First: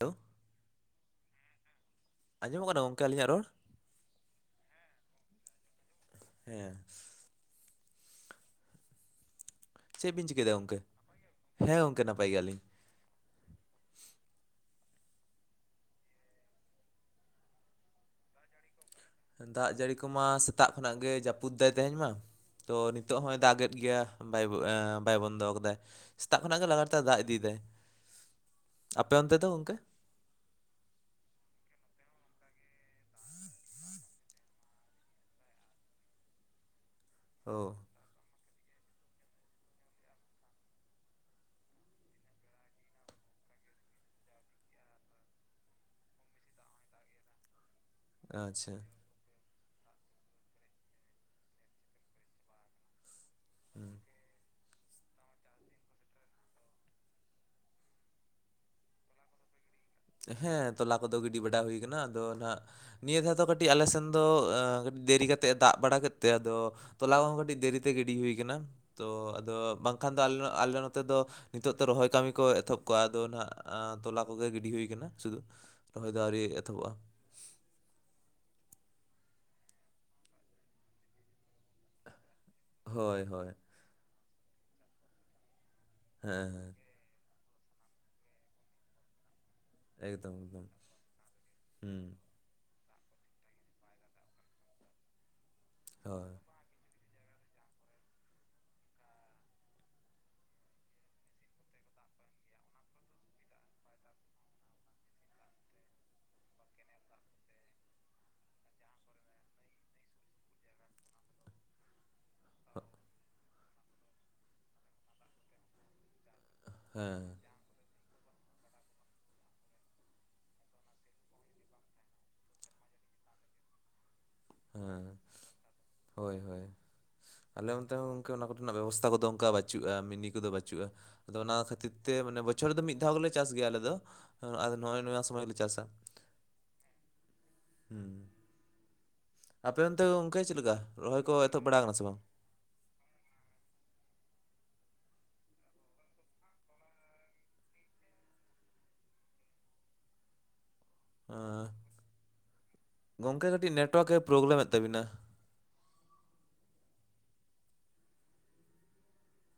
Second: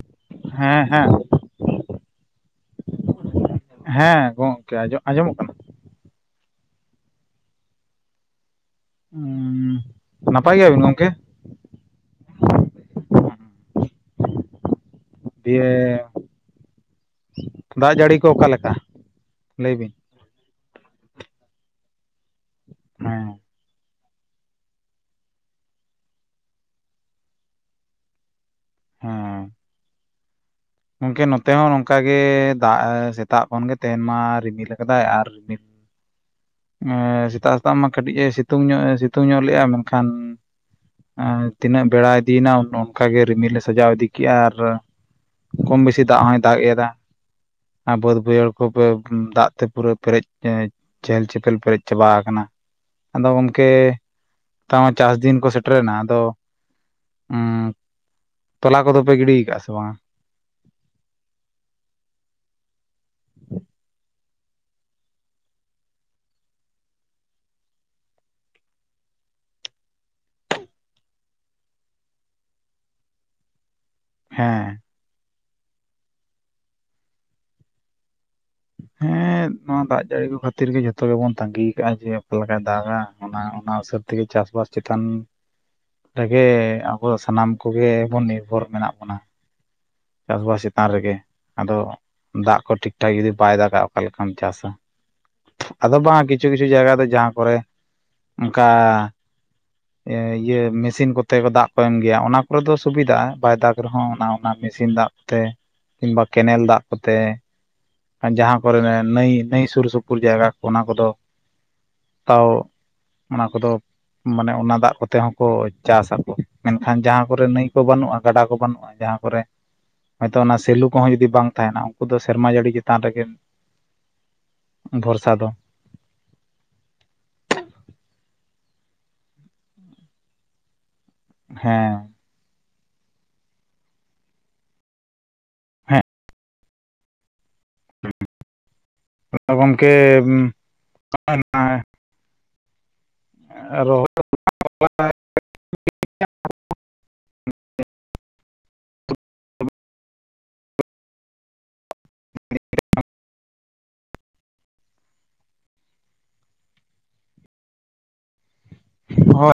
hello ᱦᱮᱸ ᱦᱮᱸ ᱟᱸᱡᱚᱢᱚᱜ ᱠᱟᱱᱟ ᱜᱚᱝᱠᱮ ᱟᱞᱤᱧᱟᱜ ᱨᱚᱲ ᱦᱮᱸ ᱜᱚᱢᱠᱮᱸ ᱟᱸᱡᱚᱢᱚᱜ ᱠᱟᱱᱟ ᱦᱮᱸ [unintelligible] ᱩᱸ ᱪᱮᱫ ᱵᱤᱱ ᱪᱤᱠᱟᱹᱭᱟ ᱫᱟ ᱱᱟᱯᱟᱭ ᱜᱚᱝᱠᱮ ᱜᱮᱭᱟᱵᱤᱱ ᱦᱮᱸ ᱜᱚᱝᱠᱮ ᱱᱟᱯᱟᱭ ᱜᱮᱭᱟ ᱞᱤᱧ ᱫᱤᱭᱮ ᱫᱟᱜ ᱡᱟᱹᱲᱤ ᱠᱚ ᱚᱠᱟ ᱞᱮᱠᱟ ᱫᱟᱜ ᱡᱟᱹᱲᱤ ᱠᱚᱢᱟ ᱥᱮᱛᱟᱜ ᱠᱷᱚᱱᱟᱜ ᱜᱮ ᱡᱟᱹᱯᱩᱫ ᱫᱟᱭ ᱛᱮᱦᱮᱧ ᱢᱟ ᱛᱚ ᱱᱤᱛᱚᱜ ᱦᱮᱸ ᱦᱚᱸᱭ ᱫᱟᱜ ᱮᱫ ᱜᱮᱭᱟ ᱵᱟᱭ ᱵᱟᱭ ᱵᱚᱱᱫᱚ ᱠᱟᱫᱟ ᱥᱮᱛᱟᱜ ᱠᱷᱚᱱᱟᱜ ᱜᱮ ᱞᱟᱜᱟ ᱛᱟᱭᱟ ᱫᱟᱜ ᱤᱫᱤᱭᱮᱫᱟᱭ ᱟᱯᱮ ᱚᱱᱛᱮ ᱦᱮᱸ ᱫᱚ ᱜᱚᱝᱠᱮ ᱜᱚᱝᱠᱮ ᱱᱚᱛᱮ ᱦᱚᱸ ᱱᱚᱝᱠᱟ ᱜᱮ ᱫᱟᱜ ᱥᱮᱛᱟᱜ ᱠᱷᱚᱱ ᱜᱮ ᱛᱟᱦᱮᱱ ᱢᱟ ᱨᱤᱢᱤᱞ ᱟᱠᱟᱫᱟᱭ ᱟᱨ ᱢᱤᱫ ᱮ ᱚ ᱥᱮᱛᱟᱜ ᱥᱮᱛᱟᱜ ᱢᱟ ᱠᱟᱹᱴᱤᱡᱼ ᱮ ᱥᱤᱛᱩᱝ ᱧᱚᱜ ᱮ ᱥᱤᱛᱩᱝ ᱧᱚᱜ ᱞᱮᱼᱟ ᱢᱮᱱᱠᱷᱟᱱ ᱛᱤᱱᱟᱹᱜ ᱵᱮᱲᱟ ᱤᱫᱤᱭᱮᱱᱟ ᱚᱱᱠᱟᱜ ᱜᱮ ᱨᱤᱢᱤᱞ ᱞᱮ ᱥᱟᱡᱟᱣ ᱤᱫᱤ ᱠᱮᱫᱼᱟ ᱟᱨ ᱠᱚᱢ ᱵᱮᱥᱤ ᱫᱟᱜ ᱦᱚᱭ ᱫᱟᱜ ᱮᱫᱟ ᱟᱨ ᱵᱟᱹᱫ ᱵᱟᱹᱭᱦᱟᱹᱲ ᱟᱪᱪᱷᱟ ᱠᱚᱯᱮ ᱫᱟᱜ ᱛᱮ ᱯᱩᱨᱟᱹ ᱯᱮᱨᱮᱡ ᱪᱮᱦᱮᱞ ᱪᱮᱯ ᱮᱠᱷᱮᱱ ᱯᱮᱨᱮᱡ ᱪᱟᱵᱟ ᱟᱠᱟᱱᱟ ᱟᱫᱚ ᱜᱚᱝᱠᱮ ᱛᱟᱣ ᱪᱟᱥ ᱫᱤᱱ ᱠᱚ ᱥᱮᱴᱨᱮᱱᱟ ᱟᱫᱚ ᱩᱸ ᱛᱚᱞᱟ ᱠᱚᱫᱚ ᱯᱮ ᱜᱤᱰᱤ ᱠᱟᱜᱼᱟ ᱥᱮ ᱵᱟᱝ ᱟ ᱦᱮᱸ ᱛᱚᱞᱟ ᱠᱚᱫᱚ ᱜᱤᱰᱤ ᱵᱟᱲᱟ ᱦᱩᱭ ᱟᱠᱟᱱᱟ ᱟᱫᱚ ᱦᱟᱸᱜ ᱱᱤᱭᱟᱹ ᱫᱷᱟᱣ ᱫᱚ ᱠᱟᱹᱴᱤᱡ ᱟᱞᱮ ᱥᱮᱱ ᱫᱚ ᱠᱟᱹᱴᱤᱡ ᱫᱮᱨᱤ ᱠᱟᱛᱮᱫ ᱫᱟᱜ ᱵᱟᱲᱟ ᱠᱮᱫ ᱛᱮ ᱟᱫᱚ ᱛᱚᱞᱟ ᱠᱚᱦᱚᱸ ᱠᱟᱹᱴᱤᱡ ᱫᱮᱨᱤ ᱛᱮᱜᱮ ᱜᱤᱰᱤ ᱦᱩᱭ ᱠᱟᱱᱟ ᱛᱚ ᱟᱫᱚ ᱵᱟᱝᱠᱷᱟᱱ ᱫᱚ ᱟᱞᱮ ᱱᱚᱛᱮ ᱫᱚ ᱱᱤᱛᱚᱜ ᱫᱚ ᱨᱚᱦᱚᱭ ᱠᱟᱹᱢᱤ ᱠᱚ ᱮᱛᱚᱦᱚᱵ ᱠᱚᱣᱟ ᱟᱫᱚ ᱦᱟᱸᱜ ᱛᱚᱞᱟ ᱠᱚᱜᱮ ᱜᱤᱰᱤ ᱦᱮᱸ ᱦᱩᱭ ᱟᱠᱟᱱᱟ ᱥᱩᱫᱩ ᱨᱚᱦᱚᱭ ᱫᱚ ᱟᱹᱣᱨᱤ ᱮᱛᱚᱦᱚᱵᱚᱜᱼᱟ ᱦᱮᱸ ᱱᱚᱣᱟ ᱫᱟᱜ ᱡᱟᱹᱲᱤ ᱠᱚ ᱠᱷᱟᱹᱛᱤᱨ ᱜᱮ ᱡᱚᱛᱚ ᱜᱮᱵᱚᱱ ᱛᱟᱸᱜᱤ ᱠᱟᱜᱼᱟ ᱡᱮ ᱚᱠᱟ ᱞᱮᱠᱟ ᱫᱟᱜᱟ ᱦᱳᱭ ᱚᱱᱟ ᱦᱳᱭ ᱚᱱᱟ ᱦᱤᱥᱟᱹᱵ ᱛᱮᱜᱮ ᱪᱟᱥᱵᱟᱥ ᱪᱮᱛᱟᱱ ᱨᱮᱜᱮ ᱦᱮᱸ ᱦᱮᱸ ᱟᱵᱚ ᱥᱟᱱᱟᱢ ᱠᱚᱜᱮ ᱵᱚᱱ ᱱᱤᱨᱵᱷᱚᱨ ᱢᱮᱱᱟᱜ ᱵᱚᱱᱟ ᱮᱠᱫᱚᱢ ᱪᱟᱥᱵᱟᱥ ᱮᱠᱫᱚᱢ ᱪᱮᱛᱟᱱ ᱨᱮᱜᱮ ᱟᱫᱚ ᱦᱩᱸ ᱫᱟᱜ ᱠᱚ ᱴᱷᱤᱠ ᱴᱷᱟᱠ ᱡᱩᱫᱤ ᱵᱟᱭ ᱫᱟᱜᱟ ᱚᱠᱟ ᱞᱮᱠᱟᱢ ᱪᱟᱥᱟ ᱟᱫᱚ ᱵᱟᱝ ᱦᱳᱭ ᱠᱤᱪᱷᱩ ᱠᱤᱪᱷᱩ ᱠᱤᱪᱷᱩ ᱡᱟᱭᱜᱟ ᱫᱚ ᱡᱟᱦᱟᱸ ᱠᱚᱨᱮ ᱚᱱᱠᱟ ᱤᱭᱟᱹ ᱢᱮᱥᱤᱱ ᱠᱚᱛᱮ ᱠᱚ ᱫᱟᱜ ᱠᱚ ᱮᱢ ᱜᱮᱭᱟ ᱚᱱᱟ ᱠᱚᱨᱮ ᱫᱚ ᱥᱩᱵᱤᱫᱟᱜᱼᱟ ᱵᱟᱭ ᱫᱟᱜᱽ ᱨᱮᱦᱚᱸ ᱚᱱᱟ ᱚᱱᱟ ᱢᱮᱥᱤᱱ ᱫᱟᱜ ᱛᱮ ᱠᱤᱝᱵᱟ ᱠᱮᱱᱮᱞ ᱫᱟᱜ ᱠᱚᱛᱮ ᱡᱟᱦᱟᱸ ᱠᱚᱨᱮ ᱱᱟᱹᱭ ᱱᱟᱹᱭ ᱥᱩᱨ ᱥᱩᱯᱩᱨ ᱡᱟᱭᱜᱟ ᱠᱚ ᱚᱱᱟ ᱠᱚᱫᱚ ᱛᱟᱣ ᱚᱱᱟ ᱠᱚᱫᱚ ᱢᱟᱱᱮ ᱚᱱᱟ ᱫᱟᱜ ᱠᱚᱛᱮ ᱦᱚᱸᱠᱚ ᱪᱟᱥ ᱟᱠᱚ ᱢᱮᱱᱠᱷᱟᱱ ᱦᱮᱸ ᱡᱟᱦᱟᱸ ᱠᱚᱨᱮ ᱱᱟᱹᱭ ᱠᱚ ᱵᱟᱹᱱᱩᱜᱼᱟ ᱜᱟᱰᱟ ᱠᱚ ᱵᱟᱹᱱᱩᱜᱼᱟ ᱡᱟᱦᱟᱸ ᱠᱚᱨᱮ ᱦᱚᱳᱭᱛᱳ ᱚᱱᱟ ᱥᱮᱞᱩ ᱠᱚᱦᱚᱸ ᱡᱩᱫᱤ ᱵᱟᱝ ᱛᱟᱦᱮᱱᱟ ᱩᱱᱠᱩ ᱫᱚ ᱥᱮᱨᱢᱟ ᱡᱟᱹᱲᱤ ᱪᱮᱛᱟᱱ ᱨᱮᱜᱮ ᱦᱮᱸ ᱵᱷᱚᱨᱥᱟ ᱫᱚ ᱦᱳᱭ ᱦᱳᱭ ᱟᱞᱮ ᱚᱱᱛᱮ ᱦᱚᱸ ᱚᱱᱟ ᱠᱚᱨᱮᱱᱟᱜ ᱵᱮᱵᱚᱥᱛᱷᱟ ᱠᱚᱫᱚ ᱚᱱᱠᱟ ᱵᱟᱹᱪᱩᱜᱼᱟ ᱢᱤᱱᱤ ᱠᱚᱫᱚ ᱵᱟᱹᱪᱩᱜᱼᱟ ᱟᱫᱚ ᱚᱱᱟ ᱠᱷᱟᱹᱛᱤᱨ ᱦᱮᱸ ᱛᱮ ᱢᱟᱱᱮ ᱵᱚᱪᱷᱚᱨ ᱫᱚ ᱢᱤᱫ ᱫᱷᱟᱣ ᱜᱮᱞᱮ ᱪᱟᱥ ᱜᱮᱭᱟ ᱟᱞᱮ ᱫᱚ ᱱᱚᱜ ᱚᱭ ᱱᱚᱣᱟ ᱥᱚᱢᱚᱭ ᱜᱮᱞᱮ ᱪᱟᱥᱟ ᱦᱮᱸ ᱦᱩᱸ ᱟᱯᱮ ᱜᱚᱢᱠᱮ ᱚᱱᱛᱮ ᱫᱚ ᱜᱚᱢᱠᱮ ᱪᱮᱫ ᱞᱮᱠᱟ ᱨᱚᱦᱚᱭ ᱠᱚ ᱮᱛᱚᱦᱚᱵ ᱵᱟᱲᱟ ᱠᱟᱱᱟ ᱥᱮ ᱵᱟᱝ ᱨᱚᱦᱚᱲ [inaudible] ᱦᱮᱸ ᱜᱚᱢᱠᱮ ᱠᱟᱹᱴᱤᱡ ᱱᱮᱴ ᱚᱣᱟᱨᱠ ᱮ ᱯᱨᱚᱵᱞᱮᱢᱮᱫ ᱛᱟᱵᱤᱱᱟ ᱦᱳᱭ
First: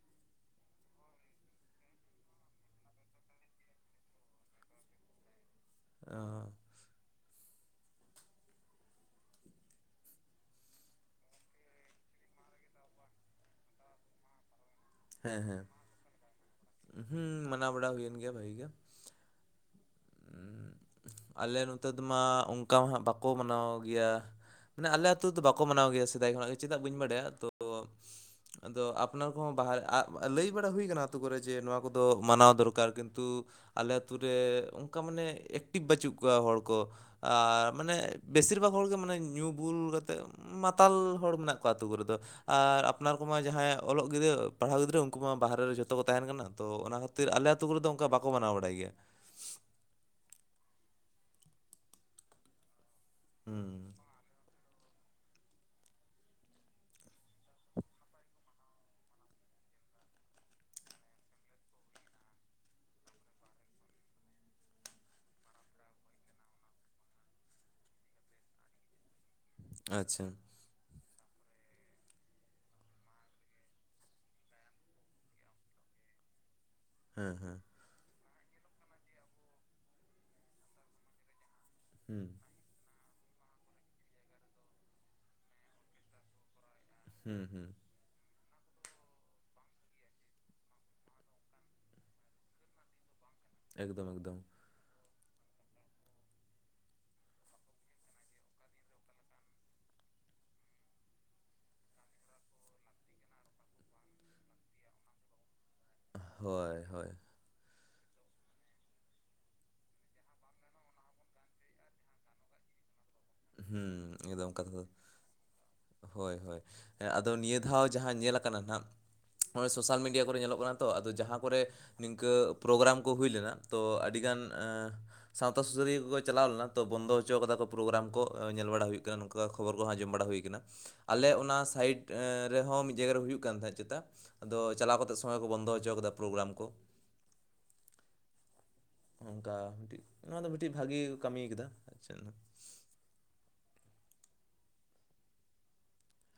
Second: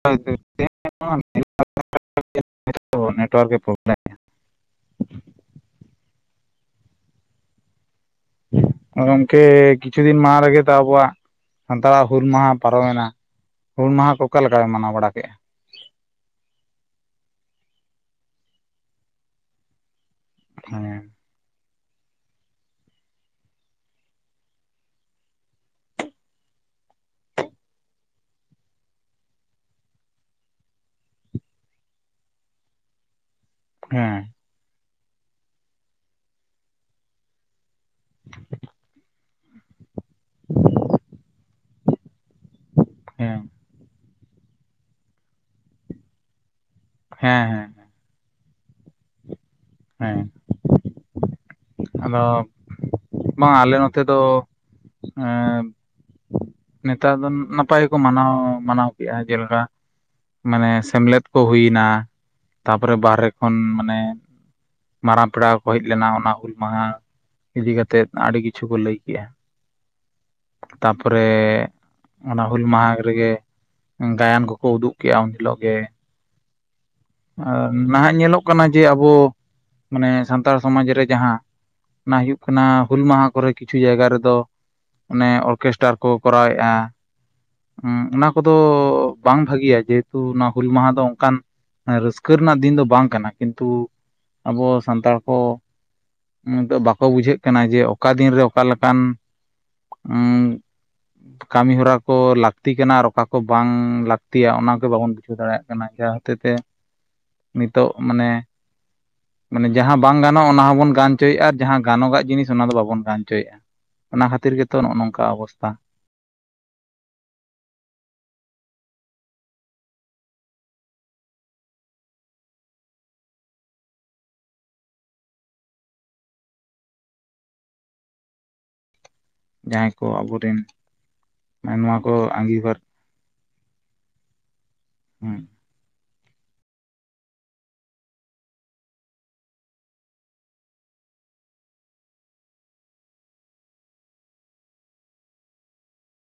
ᱱᱮᱴᱣᱟᱨᱠ ᱜᱮ ᱯᱨᱚᱵᱞᱮᱢ [unintelligible] ᱟ [unintelligible] ᱜᱚᱢᱠᱮ ᱠᱤᱪᱷᱩ ᱫᱤᱱ ᱢᱟᱰᱟᱝ ᱨᱮᱜᱮ ᱛᱚ ᱟᱵᱚᱣᱟᱜ ᱥᱟᱱᱛᱟᱲᱟᱜ ᱦᱩᱞ ᱢᱟᱦᱟ ᱯᱟᱨᱚᱢ ᱮᱱᱟ ᱦᱩᱞ ᱢᱟᱦᱟ ᱠᱚ ᱚᱠᱟ ᱞᱮᱠᱟ ᱯᱮ ᱢᱟᱱᱟᱣ ᱵᱟᱲᱟ ᱠᱮᱜ-ᱟ ᱦᱮᱸ ᱦᱮᱸ ᱦᱩᱸ ᱢᱟᱱᱟᱣ ᱵᱟᱲᱟ ᱦᱩᱭᱮᱱ ᱜᱮᱭᱟ ᱵᱷᱟᱹᱜᱤ ᱜᱮ ᱩᱸᱜ ᱦᱮᱸ ᱟᱞᱮ ᱱᱚᱛᱮ ᱢᱟ ᱚᱱᱠᱟ ᱢᱟ ᱦᱟᱸᱜ ᱵᱟᱠᱚ ᱢᱟᱱᱟᱣ ᱜᱮᱭᱟ ᱢᱟᱱᱮ ᱟᱞᱮ ᱟᱹᱛᱩ ᱫᱚ ᱵᱟᱠᱚ ᱢᱟᱱᱟᱣ ᱜᱮᱭᱟ ᱥᱮᱫᱟᱭ ᱠᱷᱚᱱᱟᱜ ᱜᱮ ᱪᱮᱫᱟᱜ ᱵᱟᱹᱧ ᱵᱟᱲᱟᱭᱟ ᱛᱚ ᱟᱫᱚ ᱟᱯᱱᱟᱨ ᱠᱚᱦᱚᱸ ᱵᱟᱦᱟ ᱞᱟᱹᱭ ᱵᱟᱲᱟ ᱦᱩᱭ ᱠᱟᱱᱟ ᱟᱹᱛᱩ ᱠᱚᱨᱮᱜ ᱡᱮ ᱱᱚᱣᱟ ᱠᱚᱫᱚ ᱢᱟᱱᱟᱣ ᱫᱚᱨᱠᱟᱨ ᱠᱤᱱᱛᱩ ᱟᱞᱮ ᱟᱛᱳ ᱦᱮᱸ ᱨᱮ ᱚᱱᱠᱟ ᱢᱟᱱᱮ ᱮᱠᱴᱤᱵᱷ ᱵᱟᱹᱪᱩᱜ ᱠᱚᱣᱟ ᱦᱚᱲ ᱠᱚ ᱟᱨ ᱢᱟᱱᱮ ᱵᱮᱥᱤᱨ ᱵᱷᱟᱜᱽ ᱦᱚᱲ ᱜᱮ ᱢᱟᱱᱮ ᱧᱩ ᱵᱩᱞ ᱠᱟᱛᱮᱫ ᱢᱟᱛᱟᱞ ᱦᱚᱲ ᱢᱮᱱᱟᱜ ᱠᱚᱣᱟ ᱟᱛᱳ ᱠᱚᱨᱮ ᱫᱚ ᱟᱨ ᱟᱯᱱᱟᱨ ᱦᱮᱸ ᱠᱚᱢᱟ ᱡᱟᱦᱟᱭ ᱚᱞᱚᱜ ᱜᱤᱫᱽᱨᱟᱹ ᱯᱟᱲᱦᱟᱣ ᱜᱤᱫᱽᱨᱟᱹ ᱩᱱᱠᱩ ᱢᱟ ᱵᱟᱦᱨᱮ ᱨᱮ ᱡᱷᱚᱛᱚ ᱠᱚ ᱛᱟᱦᱮᱱ ᱠᱟᱱᱟ ᱛᱚ ᱚᱱᱟ ᱠᱷᱟᱹᱛᱤᱨ ᱦᱮᱸ ᱟᱞᱮ ᱦᱮᱸ ᱟᱹᱛᱩ ᱠᱚᱨᱮ ᱫᱚ ᱚᱱᱠᱟ ᱵᱟᱠᱚ ᱢᱟᱱᱟᱣ ᱵᱟᱲᱟᱭ ᱜᱮᱭᱟ ᱦᱮᱸ ᱟᱫᱚ ᱵᱟᱝ ᱟᱞᱮ ᱦᱩᱸ ᱱᱚᱛᱮ ᱫᱚ ᱮᱸ ᱱᱮᱛᱟᱨ ᱫᱚ ᱱᱟᱯᱟᱭ ᱜᱮᱠᱚ ᱢᱟᱱᱟᱣ ᱢᱟᱱᱟᱣ ᱠᱮᱫᱟ ᱡᱮᱞᱮᱠᱟ ᱢᱟᱱᱮ ᱥᱮᱢᱞᱮᱫ ᱠᱚ ᱦᱩᱭᱱᱟ ᱛᱟᱨ ᱯᱚᱨᱮ ᱵᱟᱦᱨᱮ ᱠᱷᱚᱱ ᱢᱟᱱᱮ ᱢᱟᱨᱟᱝ ᱯᱮᱲᱟ ᱠᱚ ᱠᱚ ᱦᱮᱡ ᱞᱮᱱᱟ ᱚᱱᱟ ᱦᱩᱞ ᱢᱟᱦᱟ ᱤᱫᱤ ᱠᱟᱛᱮᱫ ᱟᱹᱰᱤ ᱠᱤᱪᱷᱩ ᱠᱚ ᱞᱟᱹᱭ ᱠᱮᱫᱟ ᱟᱪᱷᱟ ᱛᱟᱨ ᱯᱚᱨᱮ ᱚᱱᱟ ᱦᱩᱞ ᱢᱟᱦᱟ ᱨᱮᱜᱮ ᱜᱟᱭᱟᱱ ᱠᱚᱠᱚ ᱩᱫᱩᱜ ᱠᱮᱫᱟ ᱩᱱ ᱦᱤᱞᱚᱜ ᱜᱮ ᱦᱮᱸ ᱦᱮᱸ ᱟᱨ ᱱᱟᱦᱟᱜ ᱧᱮᱞᱚᱜ ᱠᱟᱱᱟ ᱡᱮ ᱟᱵᱚ ᱢᱟᱱᱮ ᱥᱟᱱᱛᱟᱲ ᱥᱚᱢᱟᱡᱽ ᱨᱮ ᱡᱟᱦᱟᱸ ᱚᱱᱟ ᱦᱩᱸ ᱦᱩᱭᱩᱜ [inaudible] ᱦᱩᱞ ᱢᱟᱦᱟ ᱠᱚᱨᱮ ᱠᱤᱪᱷᱩ ᱡᱟᱭᱜᱟ ᱨᱮᱫᱚ ᱚᱱᱮ ᱚᱨᱠᱮᱥᱴᱟᱨ ᱠᱚ ᱠᱚᱨᱟᱣ ᱮᱫᱟ ᱦᱩᱸ ᱦᱩᱸ ᱚᱱᱟ ᱠᱚᱫᱚ ᱵᱟᱝ ᱵᱷᱟᱹᱜᱤᱭᱟ ᱡᱮᱦᱮᱛᱩ ᱚᱱᱟ ᱦᱩᱞ ᱢᱟᱦᱟ ᱫᱚ ᱚᱱᱠᱟᱱᱼᱼ ᱨᱟᱹᱥᱠᱟᱹ ᱨᱮᱱᱟᱜ ᱫᱤᱱ ᱫᱚ ᱵᱟᱝ ᱠᱟᱱᱟ ᱠᱤᱱᱛᱩ ᱮᱠᱫᱚᱢ ᱮᱠᱫᱚᱢ ᱟᱵᱚ ᱥᱟᱱᱛᱟᱲ ᱠᱚ ᱱᱤᱛᱚᱜ ᱵᱟᱠᱚ ᱵᱩᱡᱷᱟᱹᱜ ᱠᱟᱱᱟ ᱡᱮ ᱚᱠᱟ ᱫᱤᱱ ᱨᱮ ᱚᱠᱟ ᱞᱮᱠᱟᱱ ᱩᱸᱜ [unintelligible] ᱠᱟᱹᱢᱤ ᱦᱚᱨᱟ ᱠᱚ ᱞᱟᱹᱠᱛᱤ ᱠᱟᱱᱟ ᱟᱨ ᱚᱠᱟ ᱠᱚ ᱵᱟᱝ ᱞᱟᱹᱠᱛᱤᱭᱟ ᱚᱱᱟ ᱜᱮ ᱵᱟᱵᱚᱱ ᱵᱩᱡᱷᱟᱹᱣ ᱫᱟᱲᱮᱭᱟᱜ ᱠᱟᱱᱟ ᱠᱟᱱᱟ ᱡᱟᱦᱟᱸ ᱦᱚᱛᱮ ᱛᱮ ᱦᱳᱭ ᱦᱳᱭ ᱱᱤᱛᱚᱜ ᱢᱟᱱᱮ ᱢᱟᱱᱮ ᱡᱟᱦᱟᱸ ᱵᱟᱝ ᱜᱟᱱᱚᱜᱼᱟ ᱚᱱᱟ ᱦᱚᱸᱵᱚᱱ ᱜᱟᱱᱪᱚᱭᱮᱫᱼᱟ ᱟᱨ ᱡᱟᱦᱟᱸ ᱜᱟᱱᱚᱜᱟᱜ ᱡᱤᱱᱤᱥ ᱚᱱᱟ ᱫᱚ ᱵᱟᱵᱚᱱ ᱜᱟᱱ ᱦᱚᱪᱚᱭᱮᱫᱟ ᱦᱚᱪᱚᱭᱮᱫᱼᱟ ᱦᱩᱸ ᱚᱱᱟ ᱮᱠᱫᱚᱢ ᱠᱷᱟᱹᱛᱤᱨ ᱠᱟᱛᱷᱟ ᱜᱮᱛᱚ ᱫᱚ ᱱᱚᱜᱼᱚ ᱱᱚᱝᱠᱟ ᱚᱵᱚᱥᱛᱷᱟ ᱦᱳᱭ ᱦᱳᱭ ᱟᱫᱚ ᱱᱤᱭᱟᱹ ᱫᱷᱟᱣ ᱡᱟᱦᱟᱸ ᱧᱮᱞᱟ ᱠᱟᱱᱟ ᱦᱟᱸᱜ ᱚᱭ ᱥᱳᱥᱟᱞ ᱢᱤᱰᱤᱭᱟ ᱠᱚᱨᱮ ᱧᱮᱞᱚᱜ ᱠᱟᱱᱟ ᱛᱚ ᱟᱫᱚ ᱡᱟᱦᱟᱸ ᱠᱚᱨᱮᱼᱼ ᱱᱤᱝᱠᱟᱹ ᱯᱨᱳᱜᱨᱟᱢ ᱠᱚ ᱦᱩᱭ ᱞᱮᱱᱟ ᱛᱚ ᱟᱹᱰᱤᱜᱟᱱ ᱥᱟᱶᱛᱟ ᱥᱩᱥᱟᱹᱨᱤᱭᱟᱹ ᱠᱚᱠᱚ ᱪᱟᱞᱟᱣ ᱞᱮ ᱛᱚ ᱵᱚᱱᱫᱚ ᱦᱚᱪᱚ ᱠᱟᱫᱟ ᱠᱚ ᱯᱨᱳᱜᱨᱟᱢ ᱧᱮᱞᱲᱟ ᱦᱩᱭ ᱟᱠᱟᱱᱟ ᱱᱚᱝᱠᱟ ᱠᱷᱚᱵᱚᱨ ᱠᱚ ᱡᱟᱦᱟᱸᱭ ᱟᱸᱡᱚᱢ ᱵᱟᱲᱟ ᱦᱩᱭ ᱟᱵᱚᱨᱮᱱ ᱟᱠᱟᱱᱟ ᱟᱞᱮ ᱚᱱᱟ ᱱᱚᱣᱟ ᱥᱟᱭᱤᱴ ᱠᱚ ᱟᱸᱜᱤᱵᱷᱟᱨ ᱨᱮᱦᱚᱸ ᱟᱰᱤ ᱡᱟᱭᱜᱟ ᱨᱮ ᱦᱩᱭᱩᱜ ᱠᱟᱱ ᱛᱟᱦᱮᱸᱫ ᱪᱮᱛᱟ ᱟᱫᱚ ᱪᱟᱞᱟᱣ ᱠᱟᱛᱮ ᱦᱮᱸ ᱥᱚᱢᱚᱭ ᱠᱚ ᱵᱚᱱᱫᱚ ᱦᱚᱪᱚᱣ ᱠᱟᱫᱟ ᱯᱨᱳᱜᱨᱟᱢ ᱠᱚ ᱚᱝᱠᱟ ᱢᱤᱫ ᱴᱤᱡ ᱱᱚᱣᱟ ᱫᱚ ᱢᱤᱫ ᱴᱤᱡ ᱵᱷᱟᱜᱤ ᱠᱚ ᱠᱟᱹᱢᱤ ᱠᱮᱫᱟ ᱟᱨ ᱪᱮᱫ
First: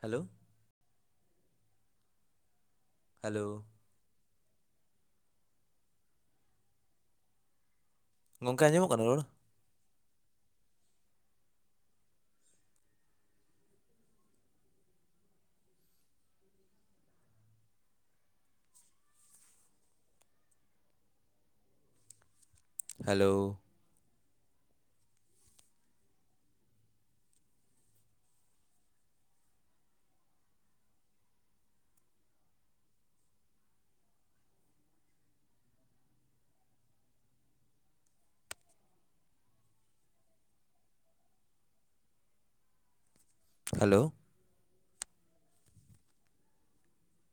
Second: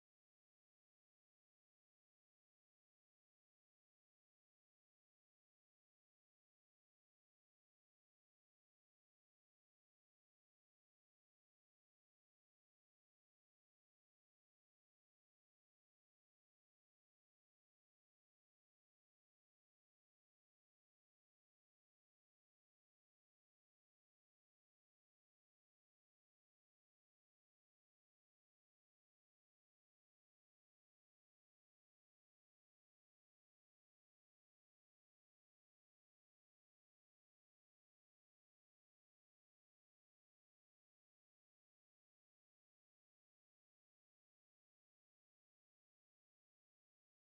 ᱦᱮᱞᱳ ᱦᱮᱞᱳ ᱜᱚᱢᱠᱮ ᱟᱸᱡᱚᱢᱚᱜ ᱠᱟᱱᱟ ᱨᱚᱲ ᱦᱮᱞᱳ ᱦᱮᱞᱳ